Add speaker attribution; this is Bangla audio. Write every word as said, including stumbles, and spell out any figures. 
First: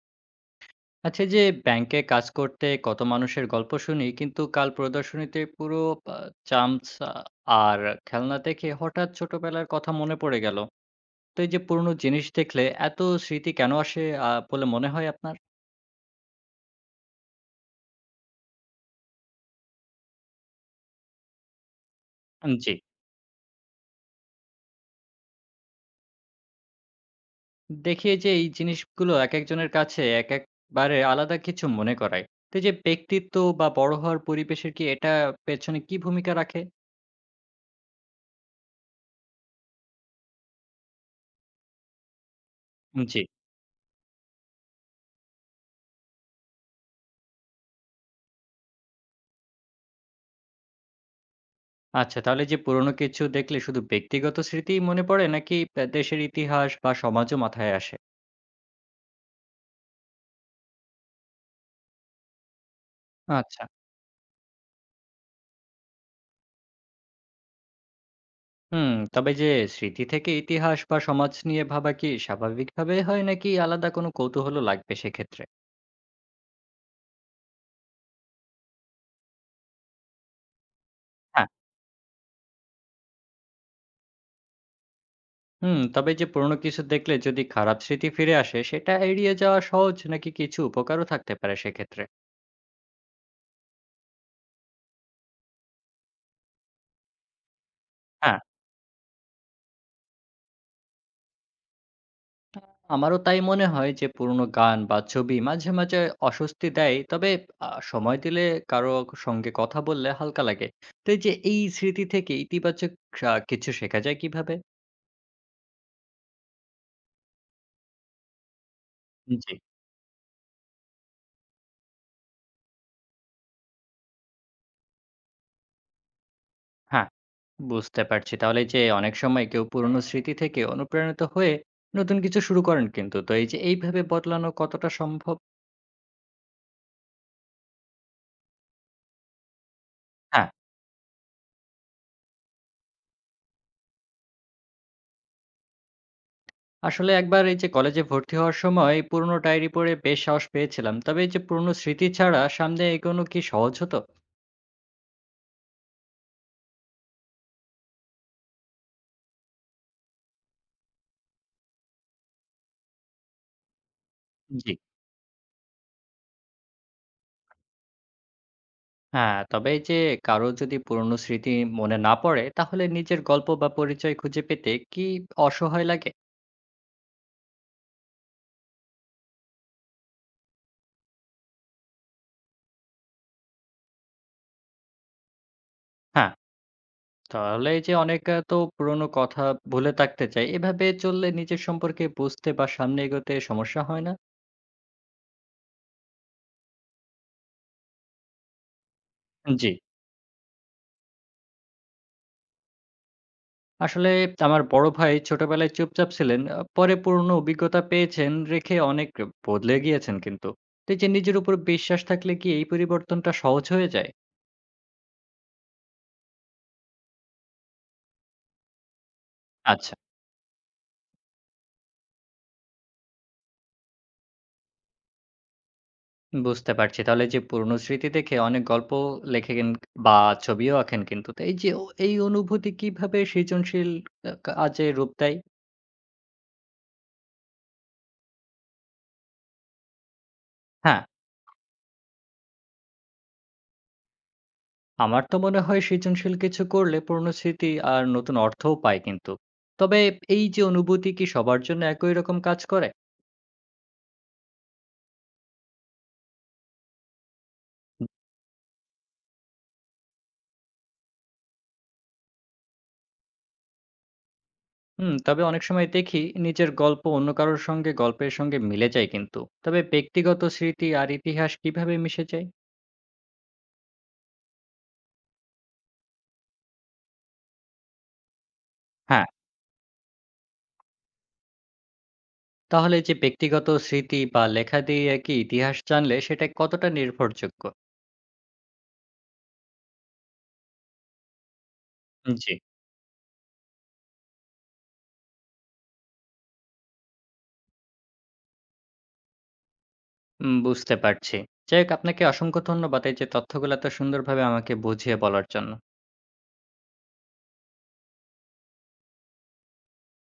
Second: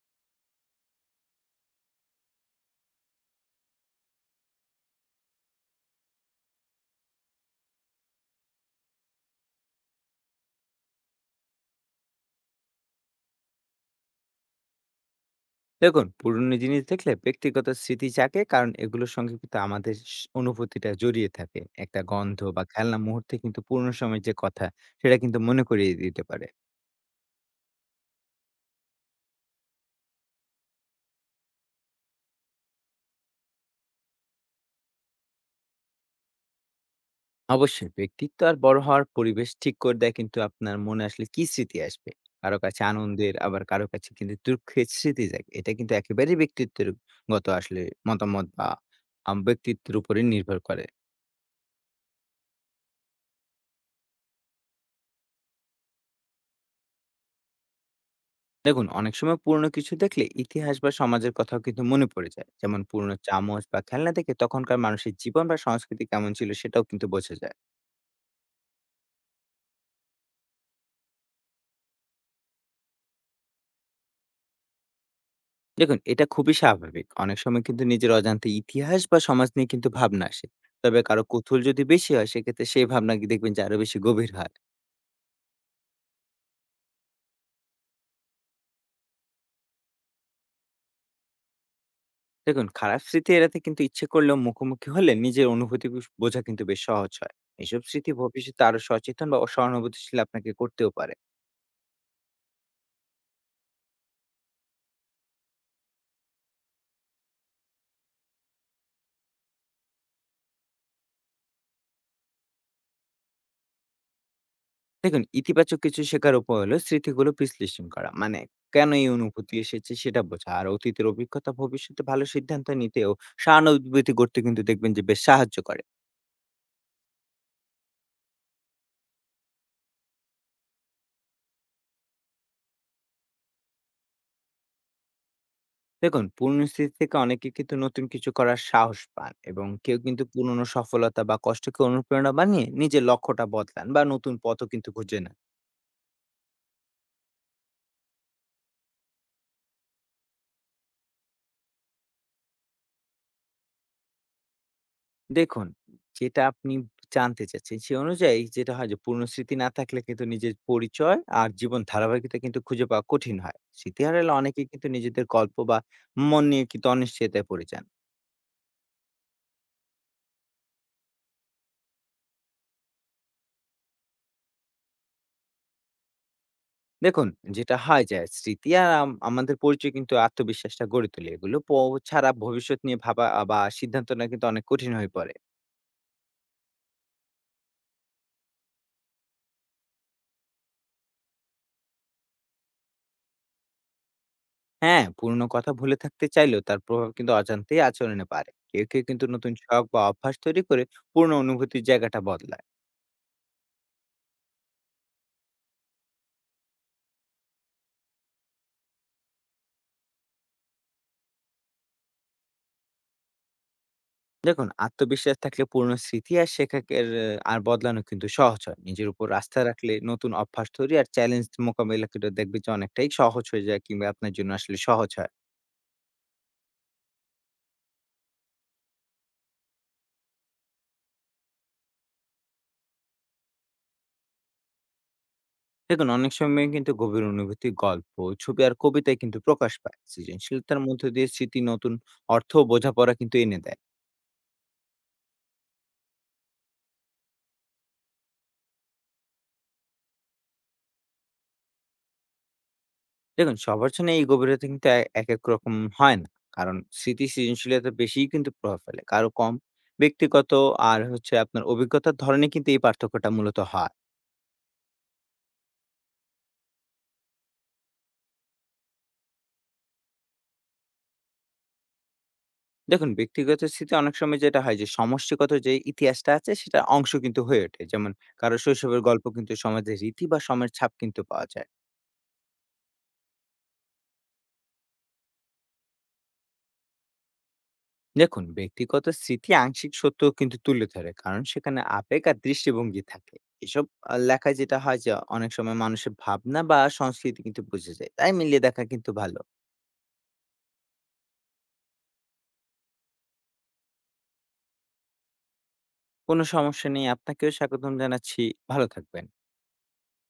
Speaker 1: আচ্ছা, এই যে ব্যাংকে কাজ করতে কত মানুষের গল্প শুনি, কিন্তু কাল প্রদর্শনীতে পুরো আ, চামচ আ, আর খেলনা দেখে হঠাৎ ছোটবেলার কথা মনে পড়ে গেল। তো এই যে পুরনো জিনিস দেখলে এত স্মৃতি কেন আসে আ, বলে মনে হয় আপনার?
Speaker 2: দেখুন, পুরনো জিনিস দেখলে ব্যক্তিগত স্মৃতি জাগে, কারণ এগুলোর সঙ্গে কিন্তু আমাদের স- অনুভূতিটা জড়িয়ে থাকে। একটা গন্ধ
Speaker 1: উম,
Speaker 2: বা
Speaker 1: জি,
Speaker 2: খেলনা মুহূর্তে কিন্তু পুরনো সময়ের যে কথা, সেটা কিন্তু মনে করিয়ে দিতে পারে।
Speaker 1: দেখি এই যে এই জিনিসগুলো এক একজনের কাছে এক একবারে আলাদা কিছু মনে করায়। তো এই যে ব্যক্তিত্ব বা বড় হওয়ার পরিবেশের কি এটা পেছনে কি ভূমিকা রাখে?
Speaker 2: অবশ্যই ব্যক্তিত্ব আর বড় হওয়ার পরিবেশ ঠিক করে দেয় কিন্তু আপনার মনে আসলে কি স্মৃতি আসবে। কারো কাছে
Speaker 1: উম, জি।
Speaker 2: আনন্দের, আবার কারো কাছে কিন্তু দুঃখের স্মৃতি জাগে। এটা কিন্তু একেবারেই ব্যক্তিত্বের গত আসলে মতামত বা আম, ব্যক্তিত্বের উপরে নির্ভর করে।
Speaker 1: আচ্ছা, তাহলে যে পুরনো কিছু দেখলে শুধু ব্যক্তিগত স্মৃতিই মনে পড়ে নাকি আ দেশের ইতিহাস বা সমাজও মাথায় আসে?
Speaker 2: দেখুন, অনেক সময় পুরনো কিছু দেখলে ইতিহাস বা সমাজের কথাও কিন্তু মনে পড়ে যায়। যেমন পুরনো
Speaker 1: আচ্ছা।
Speaker 2: চামচ বা খেলনা দেখে তখনকার মানুষের জীবন বা সংস্কৃতি কেমন ছিল, সেটাও কিন্তু বোঝা যায়।
Speaker 1: হুম, তবে যে স্মৃতি থেকে ইতিহাস বা সমাজ নিয়ে ভাবা কি স্বাভাবিকভাবে হয় নাকি আলাদা কোনো কৌতূহলও লাগবে সেক্ষেত্রে?
Speaker 2: দেখুন, এটা খুবই স্বাভাবিক। অনেক সময় কিন্তু নিজের অজান্তে ইতিহাস বা সমাজ নিয়ে কিন্তু ভাবনা আসে। তবে কারো
Speaker 1: হ্যাঁ।
Speaker 2: কুতুল যদি বেশি হয় সেক্ষেত্রে সেই ভাবনা কি দেখবেন যে আরো বেশি গভীর হয়।
Speaker 1: হুম, তবে যে পুরনো কিছু দেখলে যদি খারাপ স্মৃতি ফিরে আসে সেটা এড়িয়ে যাওয়া সহজ নাকি কিছু উপকারও থাকতে পারে সেক্ষেত্রে?
Speaker 2: দেখুন, খারাপ স্মৃতি এড়াতে কিন্তু ইচ্ছে করলেও মুখোমুখি হলে নিজের অনুভূতি বুঝ- বোঝা কিন্তু বেশ সহজ হয়। এসব স্মৃতি
Speaker 1: হ্যাঁ।
Speaker 2: ভবিষ্যতে আরো সচেতন বা সহানুভূতিশীল আপনাকে করতেও পারে।
Speaker 1: আমারও তাই মনে হয় যে পুরোনো গান বা ছবি মাঝে মাঝে অস্বস্তি দেয়। তবে আ সময় দিলে কারো সঙ্গে কথা বললে হালকা লাগে। তো এই যে এই স্মৃতি থেকে ইতিবাচক আ কিছু শেখা যায় কিভাবে?
Speaker 2: দেখুন, ইতিবাচক কিছু শেখার উপায় হলো স্মৃতিগুলো বিশ্লেষণ করা। মানে কেন এই
Speaker 1: জি,
Speaker 2: অনুভূতি এসেছে সেটা বোঝা। আর অতীতের অভিজ্ঞতা ভবিষ্যতে ভালো সিদ্ধান্ত নিতেও সহানুভূতি করতে কিন্তু দেখবেন যে বেশ সাহায্য করে।
Speaker 1: হ্যাঁ। বুঝতে পারছি। তাহলে এই যে অনেক সময় কেউ পুরোনো স্মৃতি থেকে অনুপ্রাণিত হয়ে নতুন কিছু শুরু করেন কিন্তু। তো এই যে এইভাবে বদলানো কতটা সম্ভব?
Speaker 2: দেখুন, পুরনো স্মৃতি থেকে অনেকে কিন্তু নতুন কিছু করার সাহস পান, এবং কেউ কিন্তু
Speaker 1: হ্যাঁ,
Speaker 2: পুরনো সফলতা বা কষ্টকে অনুপ্রেরণা বানিয়ে নিজের লক্ষ্যটা বদলান বা নতুন পথও কিন্তু খুঁজে নেন।
Speaker 1: আসলে একবার এই যে কলেজে ভর্তি হওয়ার সময় পুরোনো ডায়েরি পড়ে বেশ সাহস পেয়েছিলাম। তবে এই যে পুরোনো স্মৃতি ছাড়া সামনে এগোনো কি সহজ হতো?
Speaker 2: দেখুন, যেটা আপনি জানতে চাচ্ছেন সে অনুযায়ী যেটা হয় যে পূর্ণ স্মৃতি না থাকলে কিন্তু নিজের পরিচয় আর জীবন ধারাবাহিকতা কিন্তু খুঁজে পাওয়া কঠিন হয়। স্মৃতি হারালে অনেকেই
Speaker 1: জি।
Speaker 2: কিন্তু নিজেদের গল্প বা মন নিয়ে কিন্তু অনিশ্চয়তায় পড়ে যান।
Speaker 1: হ্যাঁ, তবে এই যে কারো যদি পুরনো স্মৃতি মনে না পড়ে, তাহলে নিজের গল্প বা পরিচয় খুঁজে পেতে কি অসহায় লাগে?
Speaker 2: দেখুন, যেটা হয় যে স্মৃতি আর আম আমাদের পরিচয় কিন্তু আত্মবিশ্বাসটা গড়ে তোলে। এগুলো প ছাড়া ভবিষ্যৎ নিয়ে ভাবা আ বা সিদ্ধান্ত নেওয়া কিন্তু অনেক কঠিন হয়ে পড়ে।
Speaker 1: হ্যাঁ, তাহলে এই যে অনেকে তো পুরনো কথা ভুলে থাকতে চায়। এভাবে চললে নিজের সম্পর্কে বুঝতে বা সামনে এগোতে সমস্যা হয় না?
Speaker 2: হ্যাঁ, পুরনো কথা ভুলে থাকতে চাইলেও তার প্রভাব কিন্তু অজান্তেই আচরণে বাড়ে। কেউ, কেউ কিন্তু নতুন
Speaker 1: জি,
Speaker 2: শখ বা অভ্যাস তৈরি করে পুরনো অনুভূতির জায়গাটা বদলায়।
Speaker 1: আসলে আমার বড় ভাই ছোটবেলায় চুপচাপ ছিলেন। আ পরে পুরনো অভিজ্ঞতা পেয়েছেন রেখে অনেক বদলে গিয়েছেন কিন্তু। তো এই যে নিজের উপর বিশ্বাস থাকলে কি এই পরিবর্তনটা সহজ হয়ে যায়?
Speaker 2: দেখুন, আত্মবিশ্বাস থাকলে পুরনো স্মৃতি আর শেখাকে এর আর বদলানো কিন্তু সহজ হয়। নিজের উপর আস্থা
Speaker 1: আচ্ছা।
Speaker 2: রাখলে নতুন অভ্যাস তৈরি আর চ্যালেঞ্জ মোকাবিলা কিন্তু দেখবেন যে অনেকটাই সহজ হয়ে যায়, কিংবা আপনার জন্য আসলে সহজ হয়।
Speaker 1: বুঝতে পারছি। তাহলে যে পুরনো স্মৃতি দেখে অনেক গল্প লেখেন বা ছবিও আঁকেন কিন্তু। তো এই যে ও এই অনুভূতি কিভাবে সৃজনশীল আ কাজে রূপ দেয়?
Speaker 2: দেখুন, অনেক সময় কিন্তু গভীর অনুভূতি, গল্প, ছবি আর কবিতায় কিন্তু প্রকাশ পায়। সৃজনশীলতার
Speaker 1: হ্যাঁ,
Speaker 2: মধ্য দিয়ে স্মৃতি নতুন অর্থ ও বোঝাপড়া কিন্তু এনে দেয়।
Speaker 1: আমার তো মনে হয় সৃজনশীল কিছু করলে পুরনো স্মৃতি আর নতুন অর্থও পায় কিন্তু। তবে এই যে অনুভূতি কি সবার জন্য একই রকম কাজ করে?
Speaker 2: দেখুন, সবার জন্য এই গভীরতা কিন্তু এ একেক রকম হয় না। কারণ স্মৃতি সৃজনশীলতা বেশিই কিন্তু প্রভাব ফেলে, কারো কম। ব্যক্তিগত আর হচ্ছে আপনার অভিজ্ঞতার ধরনে কিন্তু এই পার্থক্যটা মূলত হয়।
Speaker 1: হুম, তবে অনেক সময় দেখি নিজের গল্প অন্য কারোর সঙ্গে গল্পের সঙ্গে মিলে যায় কিন্তু। তবে ব্যক্তিগত স্মৃতি আর ইতিহাস কিভাবে মিশে যায়?
Speaker 2: দেখুন, ব্যক্তিগত স্মৃতি অনেক সময় যেটা হয় যে সমষ্টিগত যে ইতিহাসটা আছে সেটা অংশ কিন্তু হয়ে ওঠে। যেমন কারো শৈশবের
Speaker 1: হ্যাঁ।
Speaker 2: গল্প কিন্তু সমাজের রীতি বা সময়ের ছাপ কিন্তু পাওয়া যায়।
Speaker 1: তাহলে যে ব্যক্তিগত স্মৃতি বা লেখা দিয়ে কি ইতিহাস জানলে সেটা কতটা নির্ভরযোগ্য?
Speaker 2: দেখুন, ব্যক্তিগত স্মৃতি আংশিক সত্য কিন্তু তুলে ধরে, কারণ সেখানে আবেগ আর
Speaker 1: জি।
Speaker 2: দৃষ্টিভঙ্গি থাকে। এসব আহ, লেখায় যেটা হয় যে অনেক সময় মানুষের ভাবনা বা সংস্কৃতি কিন্তু বুঝে যায়, তাই মিলিয়ে দেখা কিন্তু ভালো।
Speaker 1: উম, বুঝতে পারছি। যাই হোক, আপনাকে অসংখ্য ধন্যবাদ এই যে তথ্যগুলো এত সুন্দরভাবে আমাকে বুঝিয়ে বলার জন্য।
Speaker 2: কোনো সমস্যা নেই, আপনাকেও স্বাগতম জানাচ্ছি। ভালো থাকবেন।